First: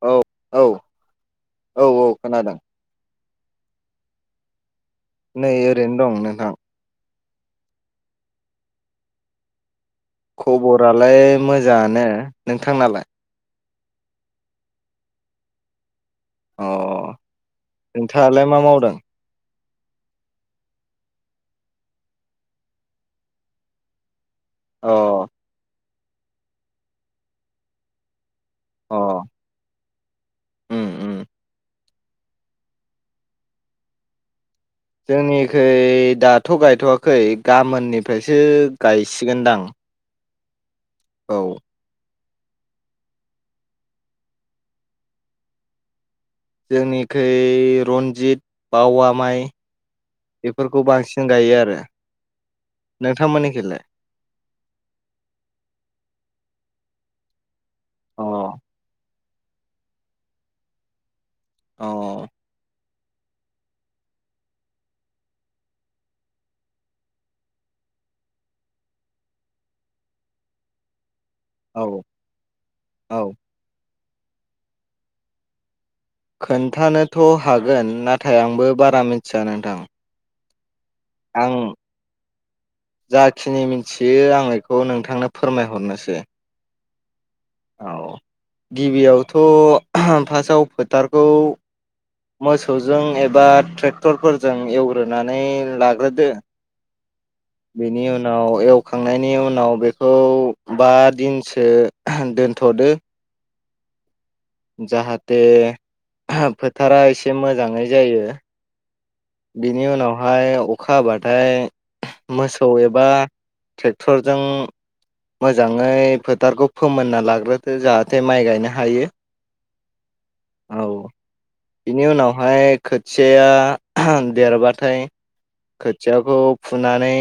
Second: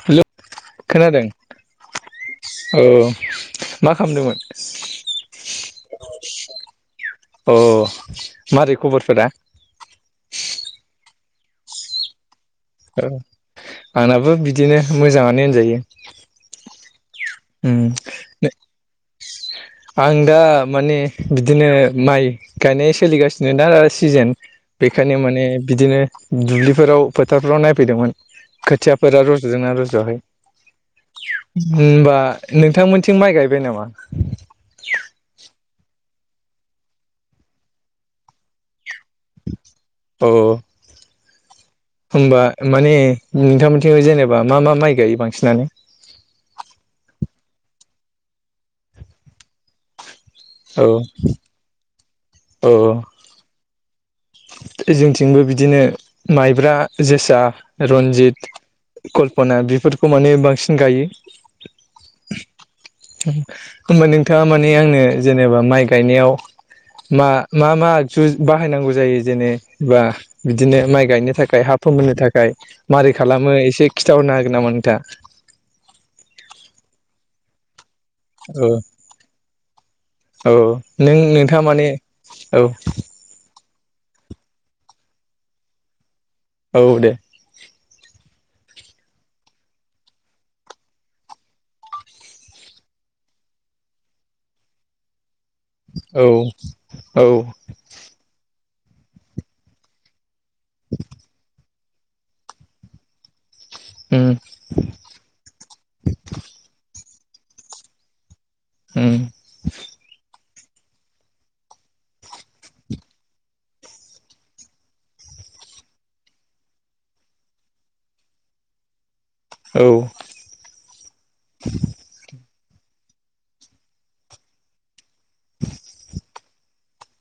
औ हेलौ औ खोनादों औ औ खोनादों औ मा खालामदोंमोन नै ओरैनो दं नोंथां मारोरै खबरफो रा खबरालाय मोजाङानो औ नोंथांनालाय आंनाबो बिदिनो मोजाङानो होनजायो अ उम नोंथाङालाय मा मावदों आं दा माने बिदिनो माइ गायनाय सोलिगासिनो दा सिजोन बेखायनो अ माने बिदिनो दुब्लिफोराव फोथारफोराव नायफैदोंमोन अ खोथियाफोरा रज'दोंना रज'आखै उम उम होनबा नोंथांमोनथिं माइ गायबाय नामा जोंनिखै दाथ' गायथ'वाखै गाबोननिफ्रायसो गायसिगोनदां औ औ होमबा माने नोंथांमोनथि जेनेबा मा मा माइ गायो बांसिनानो जोंनिखै रन्जित बावा माइ बेफोरखौ औ बांसिन गायो आरो औ औ नोंथांमोननिखलाय जोंथिंबो बिदिनो माइब्रा जोसा अ रन्जित कल्पना बेफोरखौ माने बांसिन गायो औ होनोमबा नोंथाङा मानिे आंनो जेनेबा माइ गायनायाव मा मा मा आगजु बाहायनांगौ जायो बिदिनो बा बिदिनो माइ गायनो थाखाय हा औ फोमोननो थाखाय मारै औ खालामो एसे खिन्थाहरनो हागोन नामा नोंथाङा खोन्थानोथ' हागोन नाथाय औ आंबो बारा मिथिया नोंथां औ नों आं नोंथाङा माने औ जाखिनि मिथियो आं बेखौ नोंथांनो फोरमायहरनोसै औ दे औ गिबियावथ' फार्स्टआव फोथारखौ मोसौजों एबा ट्रेक्टरफोरजों एवग्रोनानै औ लाग्रोदो औ बेनि उनाव होखांनायनि उनाव बेखौ बा दिनसो दोनथ'दो उम जाहाथे फोथारा एसे मोजाङै जायो उम बेनि उनावहाय अखा हाबाथाय मोसौ एबा ट्रेक्टरजों मोजाङै फोथारखौ फोमोनना लाग्रोथो जाहाथे माइ गायनो हायो औ औ बिनि उनावहाय खोथियाया देरबाथाय खोथियाखौ फुनानै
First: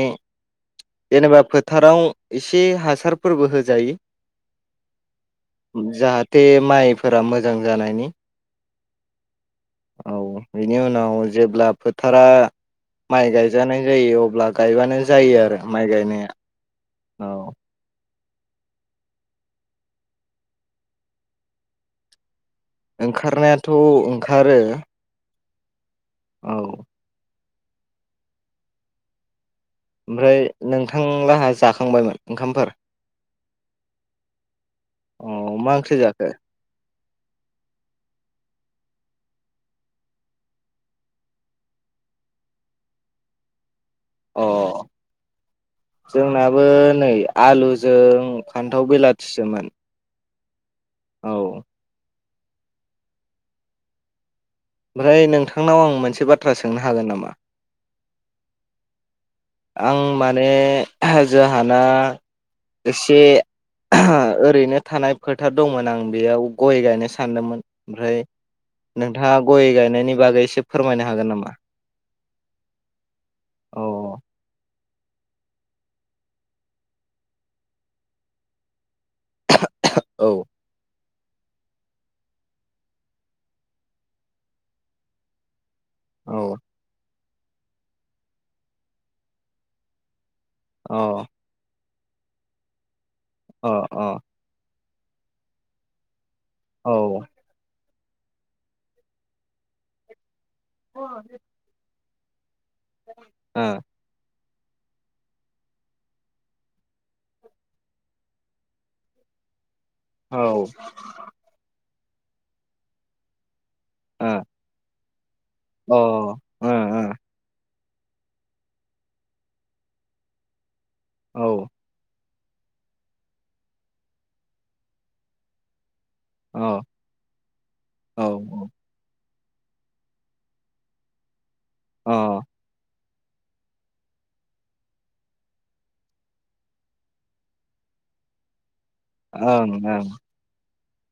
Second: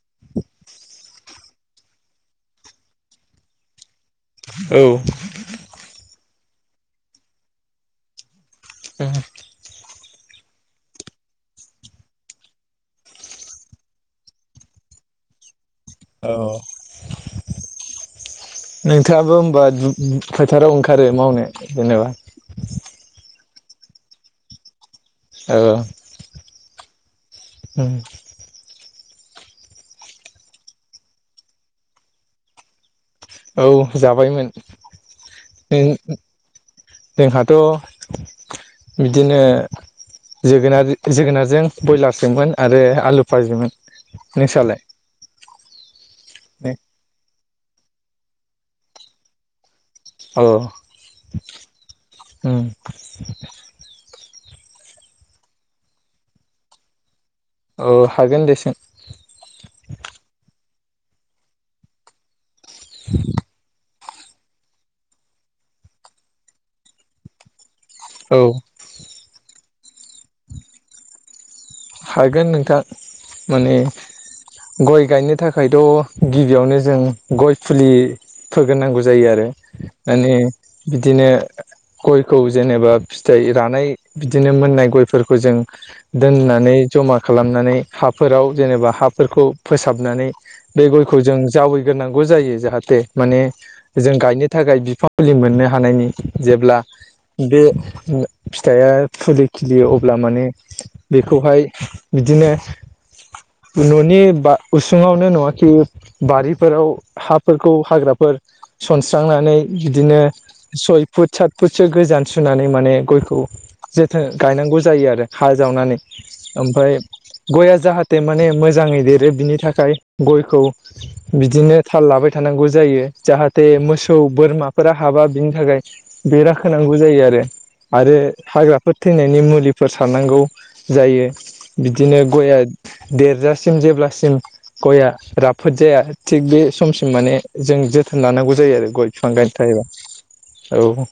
जेनेबा फोथाराव एसे हासारफोरबो होजायो औ बे माइफोरा मोजां जानायनि ओ औ बेनि उनाव जेब्ला फोथारा माइ गायजानाय जायो अब्ला गायबानो जायो आरो। माइ गायनाया औ औ। नोंथाङाबो होबा दु फोथाराव ओंखारो मावनो जेनेबा? ओंखारनायाथ' ओंखारो औ। औ। ओ। ओमफ्राय नोंथांलाहा जाखांबायमोन ओंखामफोर? औ जाबायमोन। अ मा ओंख्रि जाखो [inaudible] जोंहाथ' बिदिनो जोगोन जोगोनारजों ब्रयलारजोंमोन आरो आलु फाजोममोन। अ जोंनाबो नै आलु जों फान्थाव बेलाथिसोमोन। औ। औ। ओम। ओमफ्राय नोंथांनाव आं मोनसे बाथ्रा सोंनो हागोन नामा? औ हागोन दे सों आहा जोंहाना एसे आहा ओरैनो थानाय फोथार दंमोन आं बेयाव गय गायनो सानदोंमोन ओमफ्राय औ नोंथाङा गय गायनायनि बागै एसे फोरमायनो हागोन नामा? हागोन नोंथां माने औ गय गायनो थाखायथ' गिबियावनो जों गय फुलि फोग्रोर नांगौ ज जायो आरो माने औ बिदिनो गयखौ जेनेबा फिथाइ रानाय बिदिनो मोननाय गयफोरखौ जों अ दोननानै जमा खालामनानै हाफोराव जेनेबा हाफोरखौ फोसाबनानै बे गयखौ जों अ जावैग्रोनांगौ जायो जाहाथे माने जों अ गायनो थाखाय बिफां फुलि मोननो हानायनि जेब्ला औ ओ बे ओ फिथाइआ फुलि खिलियो अब्ला माने औ बेखौहाय बिदिनो न'नि बा उसुङावनो नङाखि बारिफोराव हाफोरखौ हाग्राफोर सनस्रांनानै बिदिनो ओ सय फुट सात फुटसो गोजान सुनानै माने गयखौ जोथो अ गायनांगौ जायो आरो हा जावनानै ओ ओ औ ओमफ्राय गया जाहाथे माने मोजाङै देरो बिनि थाखाय गयखौ औ बिदिनो थाल लाबाय थानांगौ जायो जाहाथे मोसौ बोरमाफोरा हाबा बिनि थाखाय औ बेराखोनांगौ जायो आरो आरो अ ओं हाग्राफोर थैनायनि मुलिफोर सारनांगौ। जायो बिदिनो गया देरजासिम जेब्लासिम गया राफोद जाया थिग बे समसिम माने जों जोथोन लानांगौ जायो आरो। गय बिफां गायनो ओं थाबा औ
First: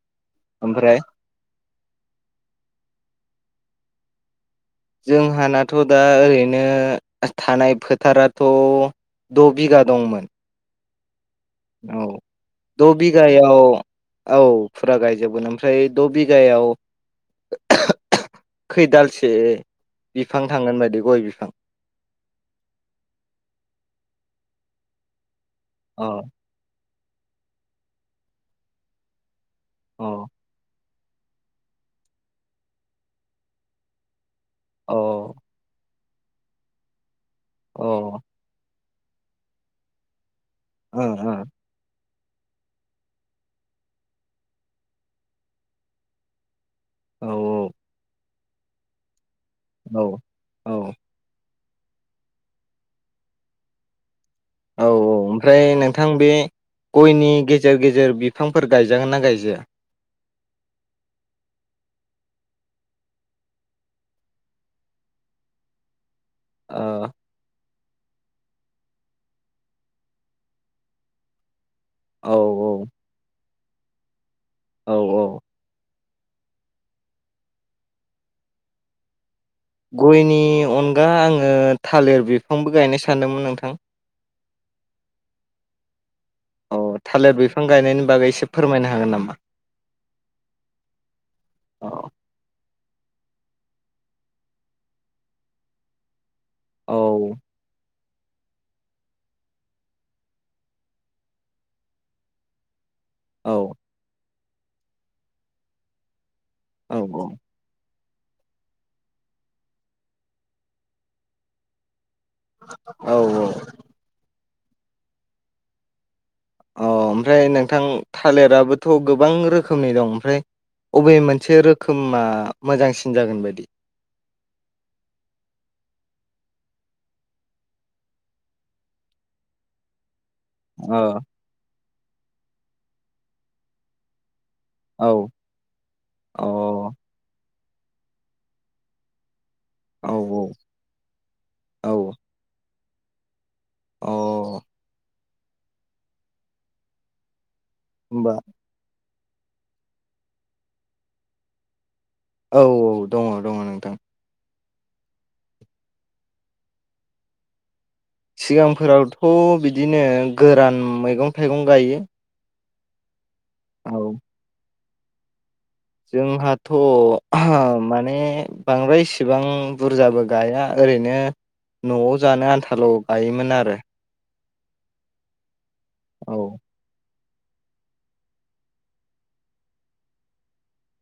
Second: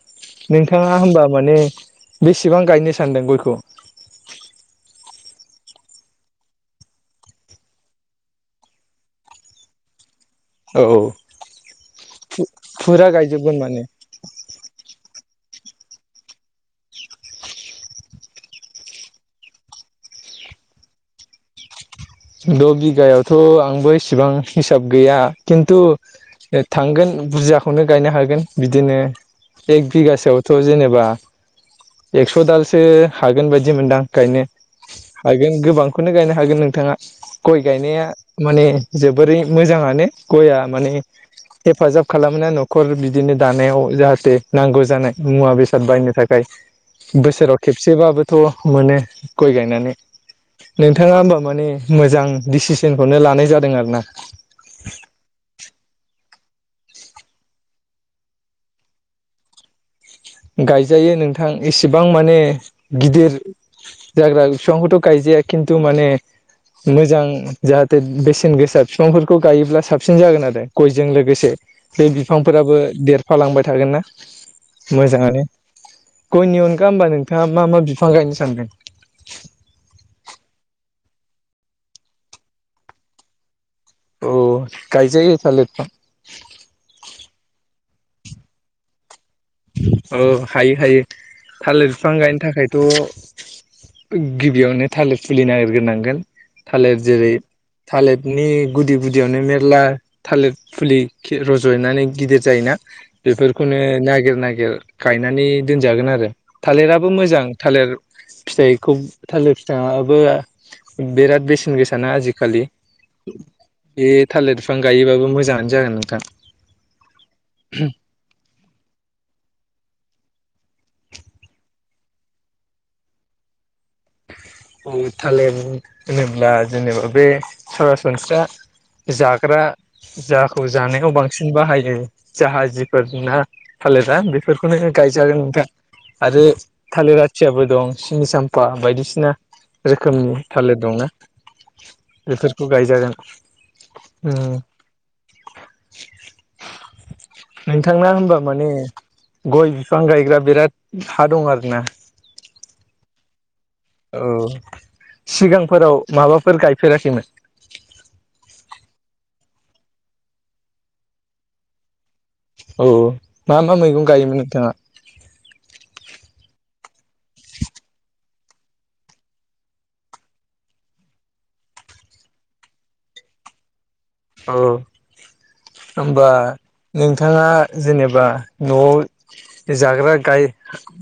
नोंथाङा ओमफ्राय होनबा माने बेसेबां गायनो सानदों गयखौ? जोंहानाथ' दा ओरैनो थानाय फोथाराथ' द' बिघा दंमोन। औ। औ द' फुरा बिगायाव गायजोबगोन माने औ फुरा गायजोबगोन। ओमफ्राय द' बिगायाव [unintelligible] खैदालसे बिफां थांगोन बायदि गय बिफां? द' बिगायावथ' आंबो इसिबां हिसाब गैया खिन्थु अ थांगोन। बुरजाखौनो गायनो हागोन बिदिनो एक अ बिगासोआवथ' जेनेबा एक्स' दालसो हागोन बायदि मोनदां गायनो अ हागोन गोबां। बेखौनो गायनो हागोन नोंथाङा गय अ गायनाया ओं माने जोबोरै मोजाङानो। गया माने हेफाजाब खालामोना न'खर बिदिनो दानायाव जाहाथे नांगौ जानाय मुवा बेसाद बायनो थाखाय। बोसोराव ओं खेबसेबाबोथ' मोनो गय गायनानै औ औ नोंथाङा होमबा माने मोजां डिसिसनखौनो लानाय जादों आरोना। औ औ ओमफ्राय नोंथां बे। गयनि गेजेर- गेजेर बिफांफोर गायजागोन ना गायजाया? गायजायो नोंथां एसेबां माने गिदिर जाग्रा बिफांखौथ' गायजाया खिन्थु माने ओ मोजां। जाहाथे बेसेन गोसा फिफांफोरखौ गायोब्ला साबसिन जागोन आरो गयजों लोगोसे। बे औ बिफांफोराबो देरफालांबाय थागोन ना औ औ मोजाङानो। गयनि अनगा होमबा नोंथाङा मा मा बिफां गायनो सानदों? गयनि अनगा आङो थालिर बिफांबो गायनो सानदोंमोन नोंथां। औ गायजायो थालिर फिफां। औ थालिर बिफां गायनायनि बागै एसे फोरमायनो हागोन नामा? औ हायो- हायो थालिर औ फिफां गायनो थाखाय। थ' गिबियावनो थालिर फुलि नागिरग्रोनांगोन। थालिर जेरै औ थालिदनि गुदि गुदियावनो मेरला थालिर फुलि खि रज'नानै गिदिर जायोना। औ बेफोरखौनो नागिर- नागिर गायनानै दोनजागोन आरो औ थालिराबो मोजां थालिर। फिथाइखौ थालिर फिथायाबो बिराद बेसेन गोसा। ना आजिखालि औ औ बे थालिर फिफां गायोबाबो मोजाङानो जागोन नोंथां। अ ओमफ्राय नोंथां थालिराबोथ' गोबां रोखोम [unintelligible] दं ओमफ्राय अबे मोनसे रोखोमा मोजांसिन जागोन बायदि। थालिर होनोब्ला जेनेबा बे सरासनस्रा जाग्रा। जाखौ ओ जानायाव बांसिन बाहायो जाहाजिफोर ना थालिरा बे बेफोरखौनो औ गायजागोन दा अ आरो थालिर आ [unintelligible] दं सिनि साम्फा बायदिसिना। औ रोखोमनि थालिर दंना औ बेफोरखौ गायजागोन। ओ। अ नोंथांना होमबा माने गय बिफां गायग्रा बिराद हा दं आरो ना। औ औ दङ दङ नों औ सिगांफोराव माबाफोर गायफेराखैमोन? सिगांफोरावथ' बिदिनो गोरान मैगं -थाइगं गायो। औ मा- मा औ मैगं गायोमोन नोंथाङा? थ' आह माने बांद्राय इसिबां बुरजाबो गाया ओरैनो। न'आव जानो आनथाल' गायोमोन आरो। औ होमबा औ नों नोंथाङा जेनेबा न'आव जाग्रा गाय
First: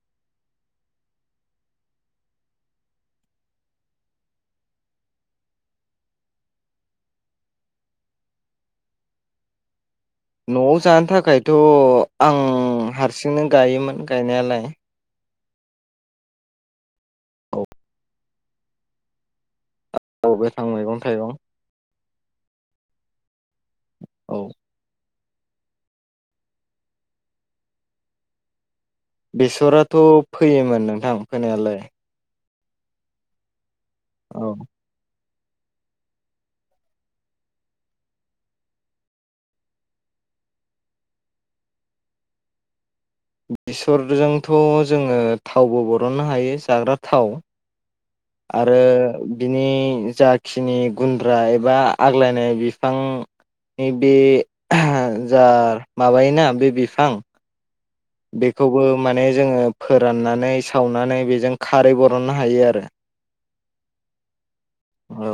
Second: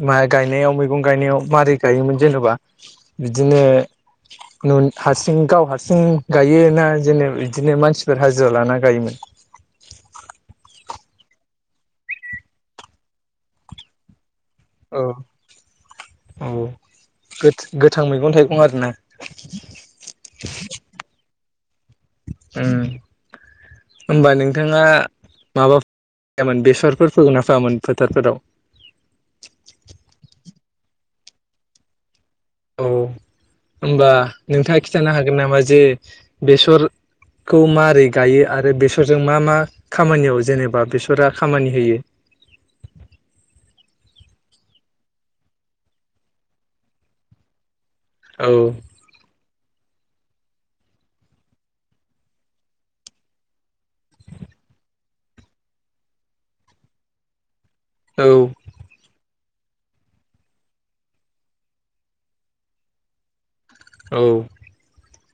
माइ गायनायाव मैगं गायना याव मारै गायोमोन जेनेबा बिदिनो नन हारसिं गाव हारसिं गायोना जेने इदिनो मानसि फोर हाजिरा लाना गायोमोन? न'आव जानो थाखायथ' आं हारसिंनो गायोमोन गायनायालाय। औ। औ औ गो-गोथां मैगं थाइगं आरोना? औ गोथां मैगं थाइगं। ओम होनबा औ नोंथाङा माबाफोर फोआमोन बेसरफोर फोगोन ना फोआमोन फोथारफोराव? बेसराथ' फैयोमोन नोंथां फोनायालाय। औ होनबा औ नोंथाङा खिन्थानो हागोन नामा जे बेसर खौ मारै गायो आरो बेसरजों मा मा खामानियाव जेनेबा बेसरा खामानि होयो? बेसरजोंथ' जोङो थावबो बरननो हायो जाग्रा थाव औ आरो बिनि जाखिनि गुन्द्रा एबा आग्लायनाय बिफां नि बे जा माबायोना बे बिफां औ बेखौबो माने जोङो फोराननानै, सावनानै बेजों खारै बरननो हायो आरो। औ। औ।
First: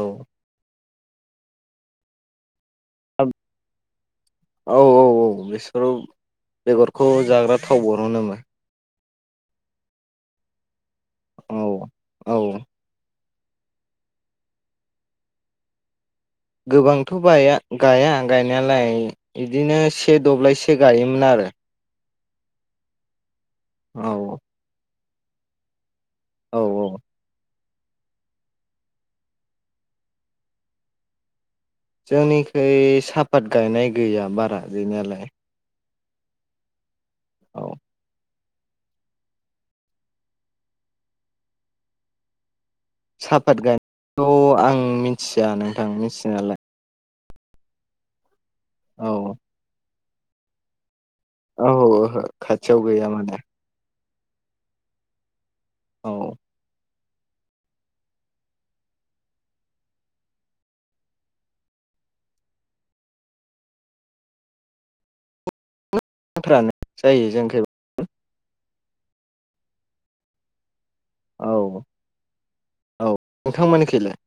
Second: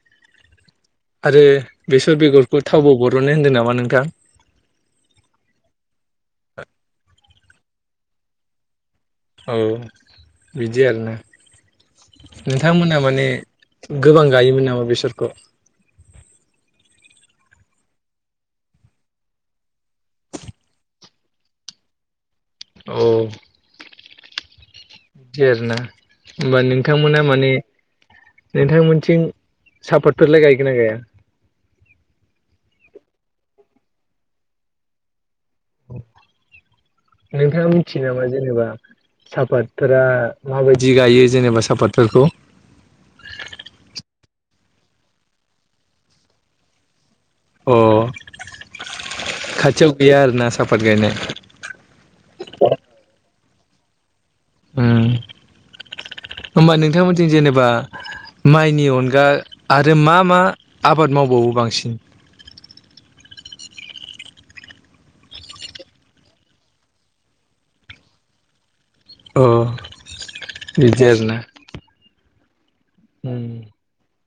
आरो बेसर बेगरखौ थावबो बरननो औ होनदों नामा नोंथां? औ औ औ बेसोर बेगरखौ जाग्रा थाव बर'नोमोन। औ बिदि आरो ना औ औ नोंथांमोना माने गोबां गायोमोन नामा बेसरखौ? गोबांथ' बाया गाया गायनायालाय इदिनो से दब्लायसो गायोमोन आरो। [unintelligible] औ। औ औ। बिदि आरो ना होमबा औ नोंथांमोना माने नोंथांमोनथिं सापाटफोरलाय गायगोन ना गाया? जोंनिखै सापात गायनाय गैया बारा गैनायालाय। नोंथाङा औ मिथियो नामा जेनेबा सापातफोरा माबायदि गायो जेनेबा सापातफोरखौ? साफात गायनायखौथ' आं मिथिया नोंथां मिथिनायालाय। अ औ खाथियाव गैया आरोना साफात गायनाय? औ ओहो खाथियाव गैया माने। ओ औ होमबा नोंथांमोननिथिं जेनेबा माइनि अनगा आरो मा मा आबाद मावबावो बांसिन? माइफ्रानो जायो जोंनिखैबो। अह बिदि आरोना! औ औ हो नोंथांमोनिखैलाय?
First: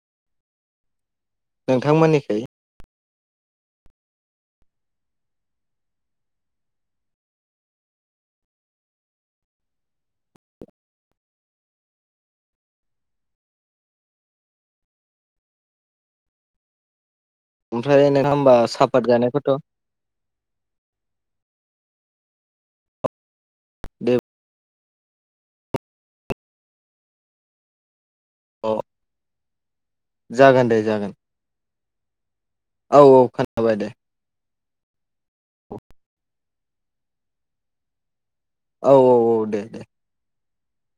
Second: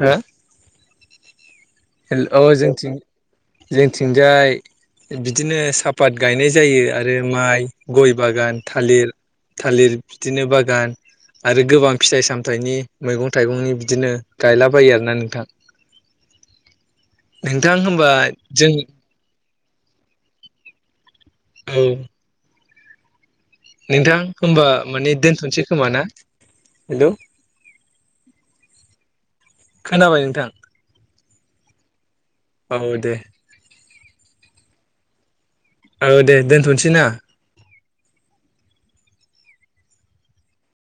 हो? हेल' नोंथांमोननिखै औ जोंथिं जोंथिंजाय बिदिनो सापात गायनाय जायो आरो माइ, गइ बागान, थालिर थालिर बिदिनो बागान आरो गोबां फिथाइ सामथाइनि, मैगं थाइगंनि बिदिनो गायलाबायो आरोना नोंथां। नोंथां ओमफ्राय नोंथाङा होमबा जों सापात गायनायखौथ' औ नोंथां दे होनबा माने दोनथ'सै खोमा ना हेलौ अ खोनाबाय नोंथां जागोन दे जागोन औ औ खोनाबाय दे औ दे दोनथ'नोसै ना औ औ औ दे दे